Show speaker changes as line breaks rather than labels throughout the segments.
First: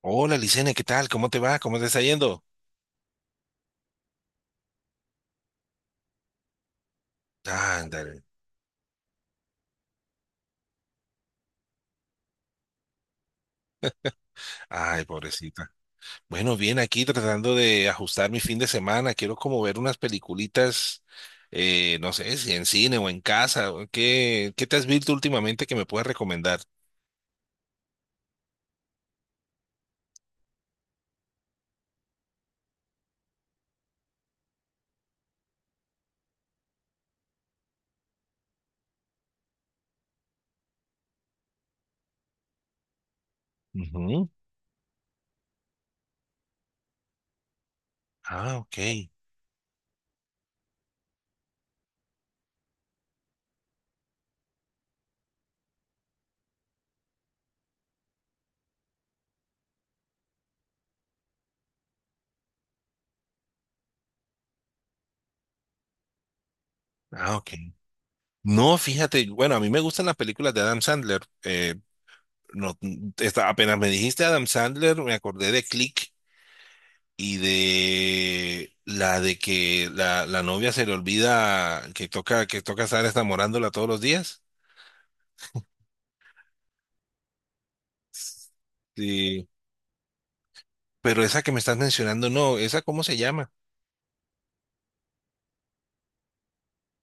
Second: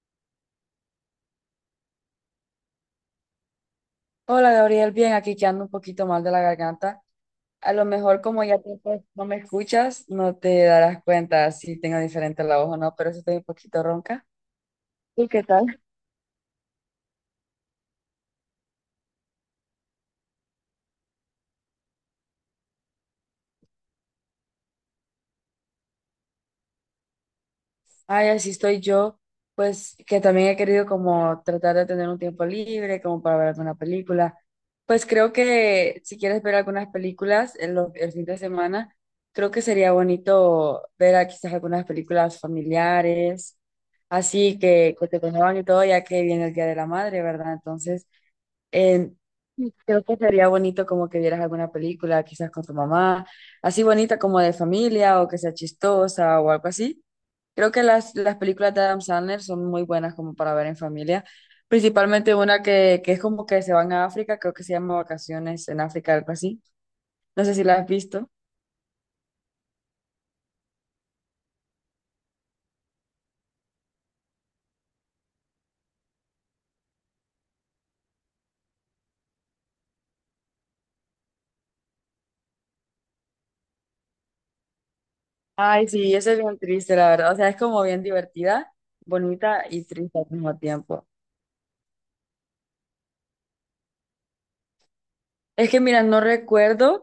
Hola, Licene, ¿qué tal? ¿Cómo te va? ¿Cómo te está yendo?
Hola Gabriel, bien, aquí que ando un poquito mal de la garganta. A lo mejor
Ándale.
como ya tiempo no me escuchas, no te darás cuenta si tengo diferente la voz o no, pero sí estoy un poquito ronca.
Ay,
¿Y qué
pobrecita.
tal?
Bueno, bien, aquí tratando de ajustar mi fin de semana. Quiero como ver unas peliculitas, no sé, si en cine o en casa. ¿Qué te has visto últimamente que me puedas recomendar?
Ay, así estoy yo, pues que también he querido como tratar de tener un tiempo libre, como para ver alguna película. Pues creo que si quieres ver algunas películas en el fin de semana, creo que sería bonito ver quizás algunas películas familiares,
Ujú.
así que te conmuevan y todo, ya que viene el Día de la Madre, ¿verdad? Entonces,
Ah, ok.
eh, creo que sería bonito como que vieras alguna película, quizás con tu mamá, así bonita como de familia o que sea chistosa o algo así. Creo que las películas de Adam Sandler son muy buenas como para ver en familia, principalmente una que es como que se van a África, creo que se llama Vacaciones en África, algo así.
Ah,
No
ok.
sé si la has visto.
No, fíjate, bueno, a mí me gustan las películas de Adam Sandler. No, está, apenas me dijiste Adam Sandler, me acordé de Click y de la de que la novia se le olvida que toca estar enamorándola todos los días.
Ay, sí, esa es bien triste, la verdad. O sea, es como bien divertida,
Sí.
bonita y triste al mismo tiempo.
Pero esa que me estás mencionando, no, ¿esa cómo se llama?
Es que, mira, no recuerdo.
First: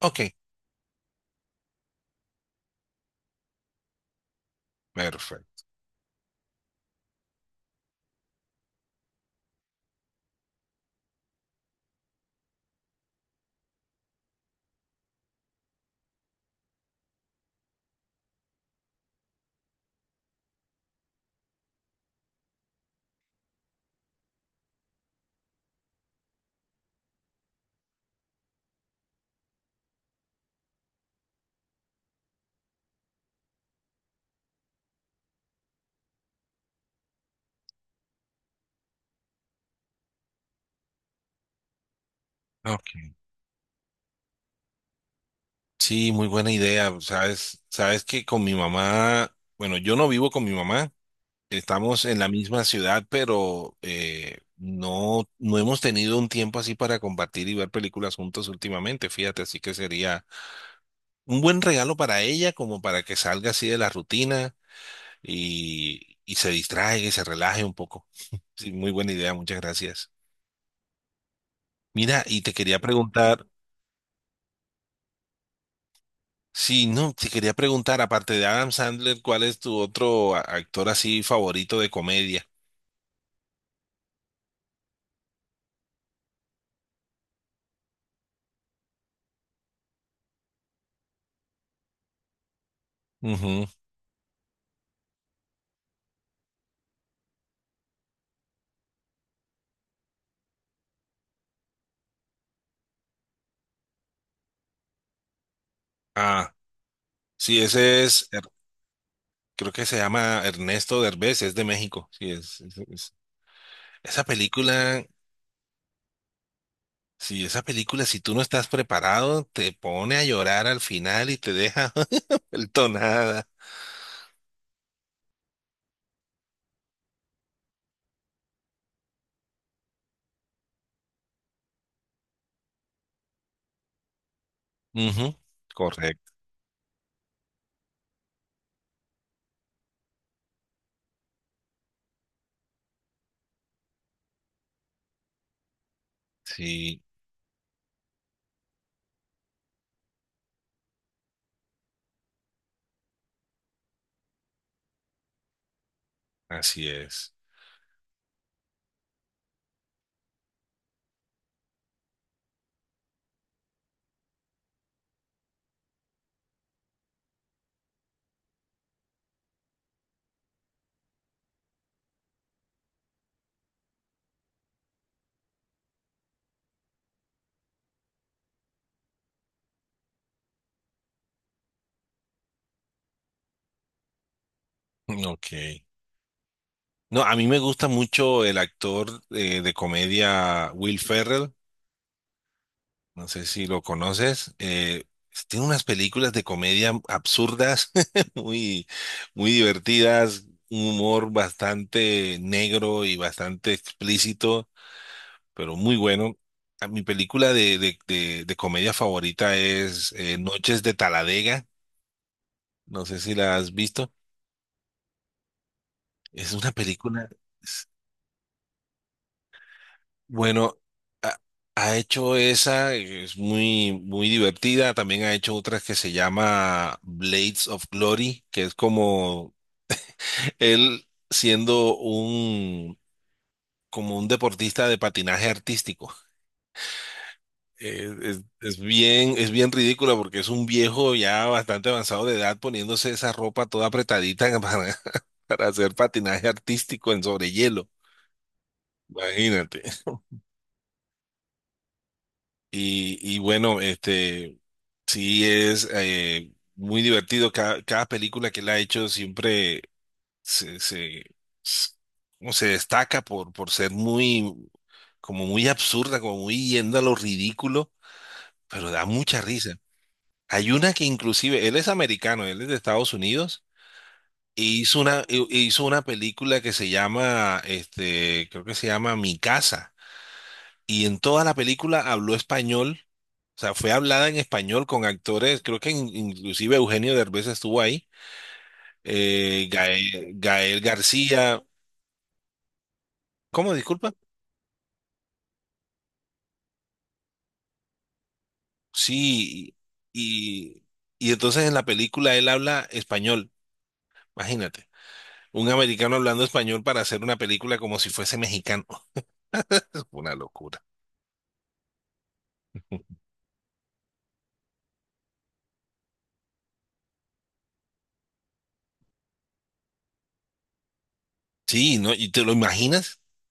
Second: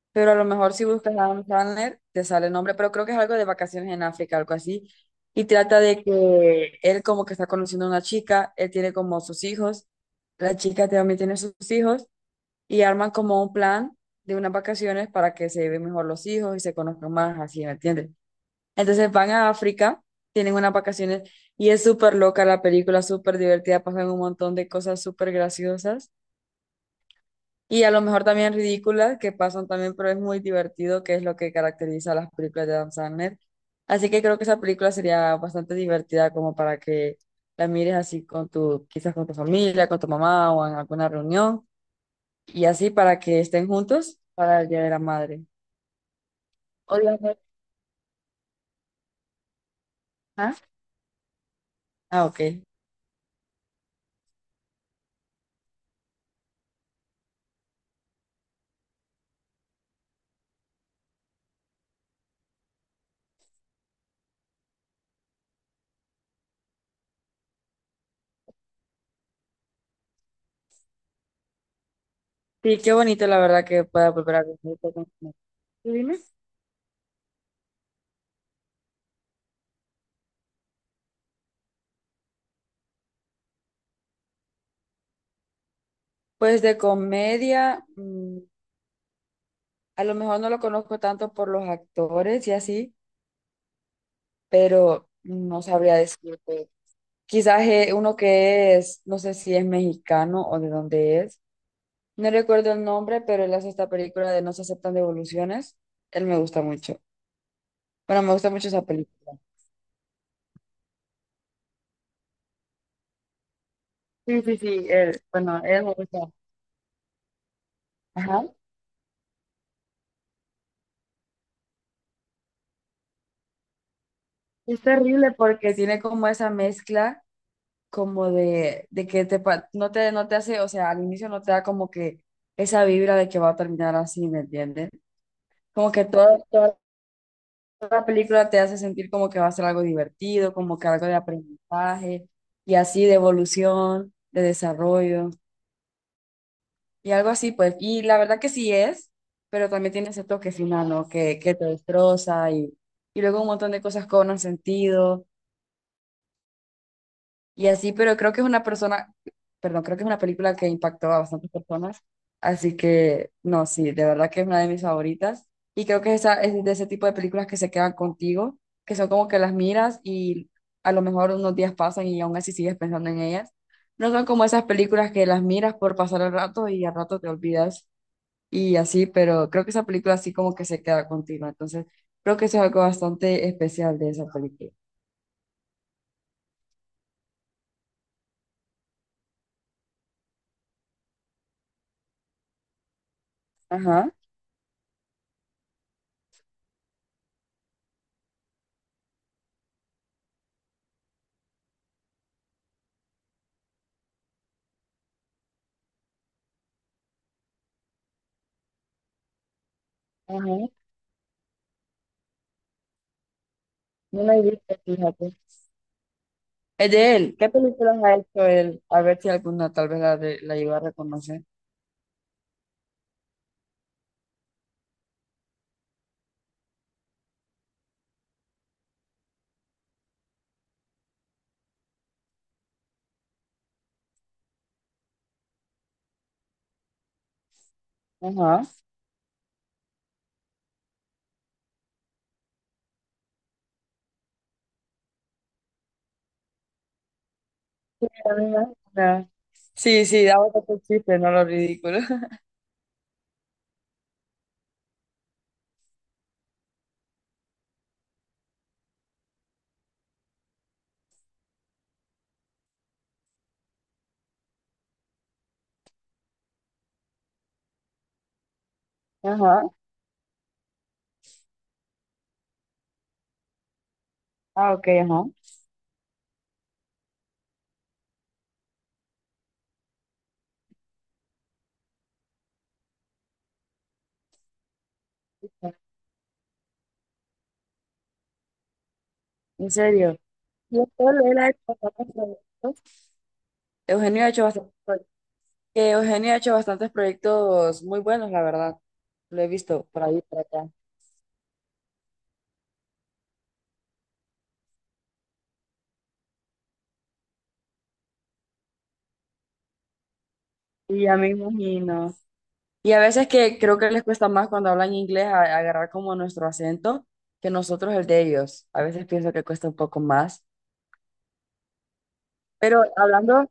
Ok,
Pero a lo mejor si buscas Adam Sandler, te sale el nombre, pero creo que es algo de vacaciones en África, algo así. Y
perfecto.
trata de que él como que está conociendo a una chica, él tiene como sus hijos, la chica también tiene sus hijos, y arman como un plan de unas vacaciones para que se lleven mejor los hijos y se conozcan más, así, ¿me entiendes? Entonces van a África, tienen unas vacaciones, y es súper loca la película, súper divertida, pasan un montón de cosas súper graciosas. Y a lo mejor también ridículas que pasan también, pero es muy divertido, que es lo que caracteriza a las películas de Adam Sandler. Así que creo que esa película sería bastante divertida como para que la mires así con tu, quizás con tu familia, con tu mamá o en alguna reunión y
Ok.
así para que estén juntos para el Día de la Madre.
Sí, muy buena
O
idea. Sabes, sabes que con mi mamá, bueno, yo no vivo con mi
¿Ah?
mamá, estamos en
Ah,
la
ok.
misma ciudad, pero no, no hemos tenido un tiempo así para compartir y ver películas juntos últimamente, fíjate, así que sería un buen regalo para ella, como para que salga así de la rutina y se distraiga y se relaje un poco. Sí, muy buena idea, muchas gracias. Mira, y te quería
Sí, qué bonito la
preguntar,
verdad que pueda volver a ver. ¿Tú dime?
sí, no, te quería preguntar, aparte de Adam Sandler, ¿cuál es tu otro actor así favorito de comedia?
Pues de comedia, a lo mejor no lo conozco tanto por los actores y así,
Ujú.
pero no sabría decirte. Quizás uno que es, no sé si es mexicano o de dónde es. No recuerdo el nombre, pero él hace esta película de No se aceptan devoluciones. Él me
Ah,
gusta mucho.
sí, ese
Bueno,
es,
me gusta mucho esa película.
Creo que se llama Ernesto Derbez, es de México. Sí, esa
Sí, sí, sí,
película,
él, bueno, él me gusta.
sí, esa película, si tú no
Ajá.
estás preparado, te pone a llorar al final y te deja. El tonada.
Es terrible porque tiene como esa mezcla como de que te, no te hace, o sea, al inicio no te da como que esa vibra de que va a terminar así, ¿me entiendes?
Ujú,
Como que
correcto.
todo, todas la película te hace sentir como que va a ser algo divertido, como que algo de aprendizaje y así de evolución, de desarrollo
Sí,
y algo así, pues. Y la verdad que sí es, pero también tiene ese toque final, ¿no? Que te destroza y luego un montón de cosas cobran sentido
así es.
y así, pero creo que es una persona, perdón, creo que es una película que impactó a bastantes personas, así que no, sí, de verdad que es una de mis favoritas y creo que esa es de ese tipo de películas que se quedan contigo, que son como que las miras y a lo mejor unos días pasan y aún así sigues pensando en ellas. No son como esas películas que las miras por pasar el rato y al rato te olvidas y así, pero creo que esa película así como que se queda contigo, entonces creo que eso es algo bastante especial de esa película.
Mm, ok. No, a mí me gusta mucho el actor de comedia Will Ferrell. No sé si lo
Ajá,
conoces. Tiene unas películas de comedia absurdas, muy, muy divertidas, un humor bastante negro y bastante explícito, pero muy bueno. A Mi película de comedia favorita es
ajá.
Noches de Taladega. No sé si la has visto.
No la he visto, fíjate.
Es una
Es de
película,
él. ¿Qué
es-
películas ha hecho él? A ver si alguna tal vez la lleva
bueno,
a
ha,
reconocer.
ha hecho esa, es muy, muy divertida. También ha hecho otras que se llama Blades of Glory, que es como él siendo como un deportista de patinaje artístico. Es,
Ajá.
es bien ridícula porque es un viejo ya bastante avanzado de edad poniéndose esa ropa toda apretadita para hacer patinaje artístico en sobre hielo.
A mí me suena.
Imagínate.
Sí, sí, daba otro chiste, no lo ridículo.
Y bueno, sí, es muy divertido. Cada película que él ha hecho siempre se, se, s- como se destaca por ser muy, como muy absurda, como muy yendo a lo ridículo, pero da mucha
Ajá.
risa. Hay una que inclusive, él es americano, él es de Estados Unidos,
Ah,
y
ok,
hizo una,
ajá.
hizo una película que se llama, creo que se llama Mi Casa, y en toda la película habló español. O sea, fue hablada en español con actores, creo que inclusive Eugenio Derbez estuvo ahí,
En serio. Y
Gael
después él ha hecho
García,
bastantes proyectos.
¿cómo? Disculpa.
Eugenio ha hecho bastantes proyectos. Que Eugenio ha hecho bastantes proyectos muy buenos, la verdad. Lo he
Sí,
visto por ahí, por acá.
y, y entonces en la película él habla español, imagínate, un americano hablando español para hacer una película como si fuese mexicano, una locura.
Y ya me imagino. Y a veces que creo que les cuesta más cuando hablan inglés agarrar como nuestro acento que nosotros el de ellos. A veces pienso que cuesta un poco más.
Sí, ¿no? ¿Y te lo
Pero
imaginas?
hablando,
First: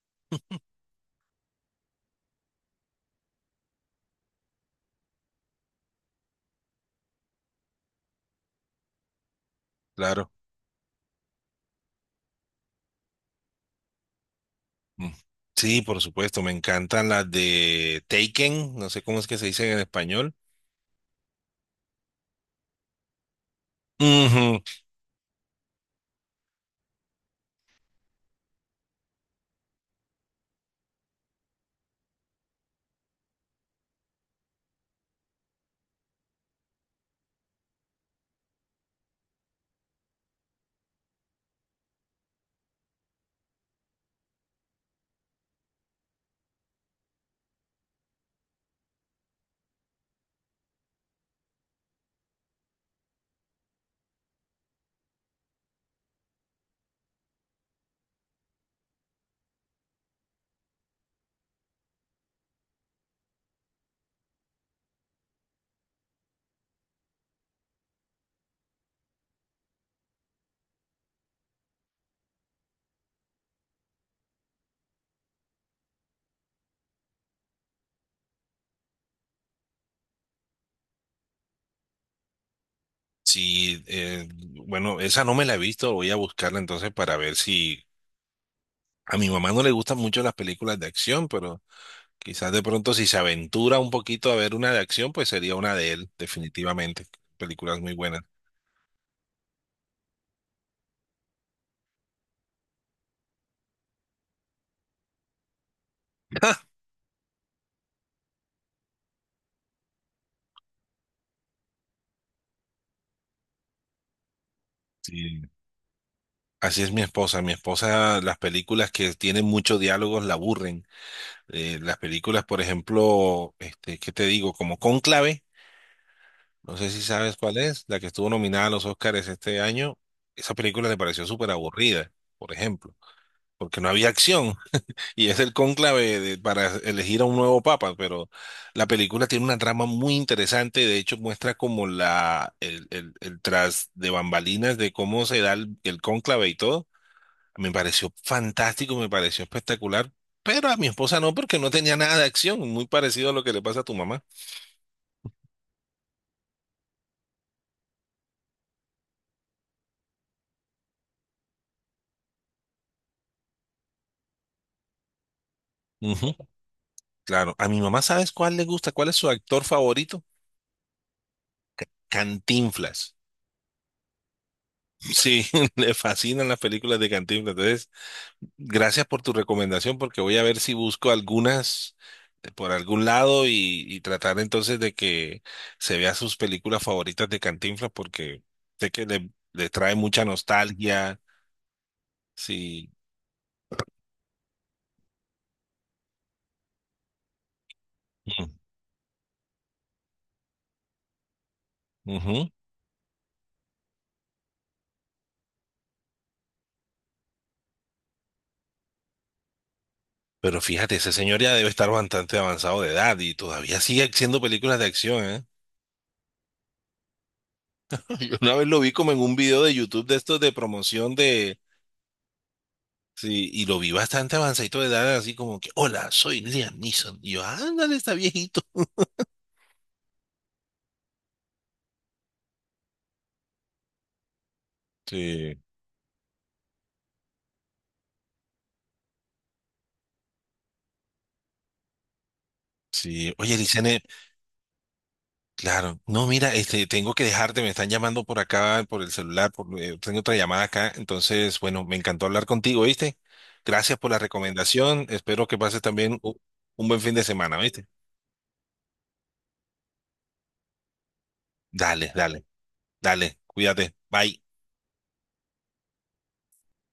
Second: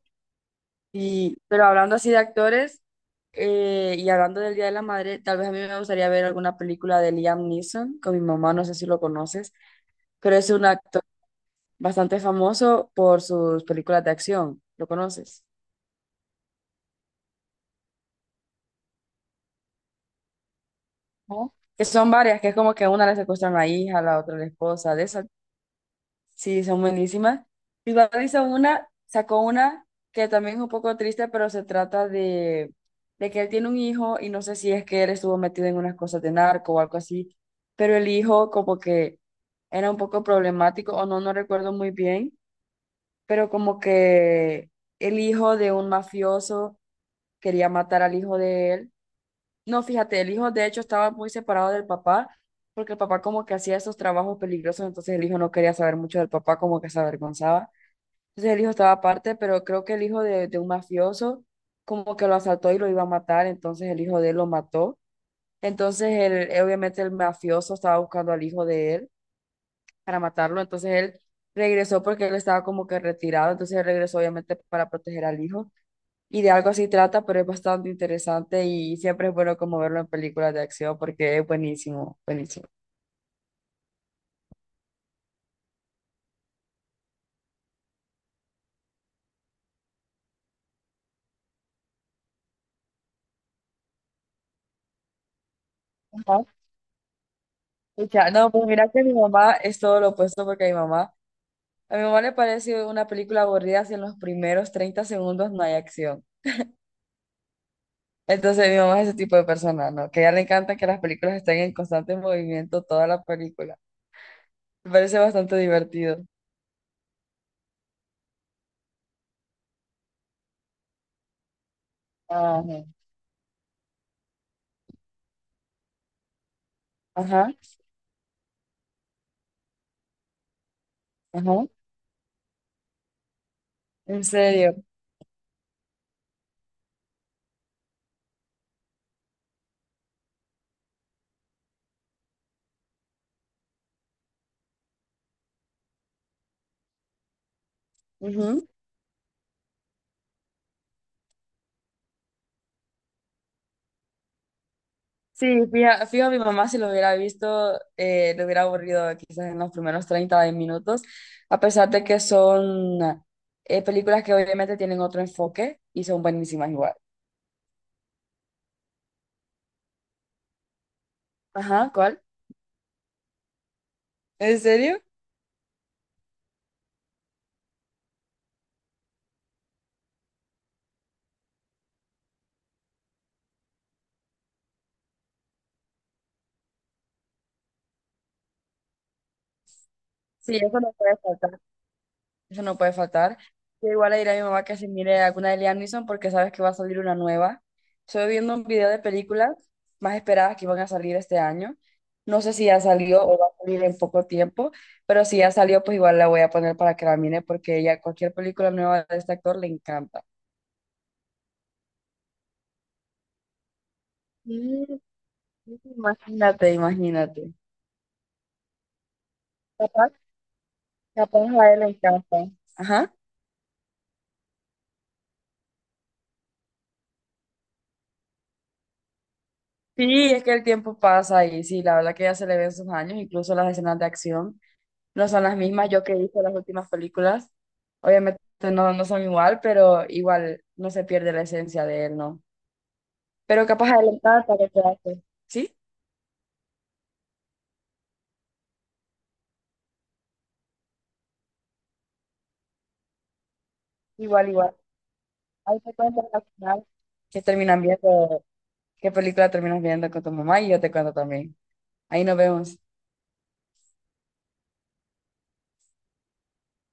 pero hablando así de actores y hablando del Día de la Madre, tal vez a mí me gustaría ver alguna película de Liam Neeson con mi mamá, no sé si lo conoces,
Claro.
pero es un actor bastante famoso por sus películas de acción. ¿Lo
Mm.
conoces?
Sí, por supuesto, me encantan las de Taken, no sé cómo es que se dicen en español.
¿No? Que son varias, que es como que a una le secuestran a la hija, a la otra a la
Ujú.
esposa, de esas. Sí, son buenísimas. Mi papá hizo una, sacó una que también es un poco triste, pero se trata de que él tiene un hijo y no sé si es que él estuvo metido en unas cosas de narco o algo así, pero el hijo como que era un poco problemático o no, no recuerdo muy bien, pero como que el hijo de un mafioso quería matar al hijo de él. No, fíjate, el hijo de hecho estaba muy separado del papá porque el papá como que hacía esos trabajos peligrosos, entonces el hijo no quería saber mucho del papá, como que se avergonzaba. Entonces el hijo estaba aparte, pero creo que el hijo de un mafioso como que lo asaltó y lo iba a matar, entonces el hijo de él lo mató. Entonces él, obviamente el mafioso estaba buscando al hijo de él para matarlo, entonces él regresó porque él estaba como que retirado, entonces él regresó obviamente para proteger al hijo. Y de algo así trata, pero es bastante interesante y siempre es bueno como verlo en películas de acción porque es buenísimo, buenísimo.
Sí, bueno, esa no me la he visto, voy a buscarla entonces para ver si a mi mamá no le gustan mucho las películas de acción, pero quizás de pronto si se aventura un poquito a ver una de acción, pues sería una de él,
Ajá.
definitivamente. Películas muy buenas.
Pucha, no, pues mira que mi mamá es todo lo opuesto porque mi mamá a mi mamá le parece una película aburrida si en los primeros 30 segundos no hay acción. Entonces mi mamá es ese tipo de persona, ¿no? Que a ella le encanta que las películas estén en constante movimiento toda la película. Me parece
Sí.
bastante divertido.
Así es mi esposa. Mi esposa, las películas que tienen muchos diálogos la aburren. Las películas, por
Ajá,
ejemplo, ¿qué te digo? Como Cónclave. No sé si sabes
ajá,
cuál es, la que estuvo nominada a los Oscars este año. Esa película me pareció súper
ajá.
aburrida, por ejemplo, porque no había
En
acción.
serio.
Y es el para elegir a un nuevo papa, pero la película tiene una trama muy interesante. De hecho, muestra como el tras de bambalinas de cómo se da el cónclave y todo. Me pareció
Ujú.
fantástico, me pareció espectacular. Pero a mi esposa no, porque no tenía nada de acción, muy parecido a lo que le pasa a tu mamá.
Sí, fijo, mi mamá si lo hubiera visto, le hubiera aburrido quizás en los primeros 30 de minutos, a pesar de que son películas que obviamente tienen otro enfoque y son buenísimas igual.
Claro, a mi mamá, ¿sabes cuál le gusta? ¿Cuál es su actor favorito?
Ajá, ¿cuál?
Cantinflas.
¿En serio?
Sí, le fascinan las películas de Cantinflas. Entonces, gracias por tu recomendación porque voy a ver si busco algunas por algún lado y tratar entonces de que se vea sus películas favoritas de Cantinflas porque sé que le trae mucha
Sí, eso no puede
nostalgia.
faltar. Eso no
Sí.
puede faltar. Yo igual le diré a mi mamá que se mire alguna de Liam Neeson porque sabes que va a salir una nueva. Estoy
Mm,
viendo un video de películas más esperadas que van a salir este año. No
ujú.
sé si ya salió o va a salir en poco tiempo, pero si ya salió, pues igual la voy a poner para que la mire porque ella cualquier película nueva de este actor le encanta.
Pero fíjate, ese señor ya debe estar bastante avanzado de edad y todavía sigue haciendo películas de
Mm,
acción, ¿eh?
imagínate, imagínate.
Yo una vez lo vi como en un video de YouTube
Capaz,
de estos de promoción
capaz
de...
a él le encanta. Ajá.
Sí, y lo vi bastante avanzadito de edad, así como que, hola, soy Liam Neeson. Y yo, ándale, está viejito.
Sí, es que el tiempo pasa y sí, la verdad que ya se le ven sus años, incluso las escenas de acción no son
Sí,
las mismas yo que he las últimas películas. Obviamente no son igual, pero igual no se pierde la esencia de él, ¿no?
sí. Oye,
Pero capaz
Licene,
adelantada para que te hace. ¿Sí?
claro. No, mira, tengo que dejarte, me están llamando por acá, por el celular, tengo otra llamada acá. Entonces, bueno, me encantó hablar contigo, ¿viste? Gracias por la
Igual, igual.
recomendación. Espero que
Ahí
pases
te
también
cuento al final
un buen fin de
que
semana,
terminan
¿viste?
viendo, qué película terminas viendo con tu mamá y yo te cuento también.
Dale,
Ahí nos
dale,
vemos.
dale. Cuídate. Bye.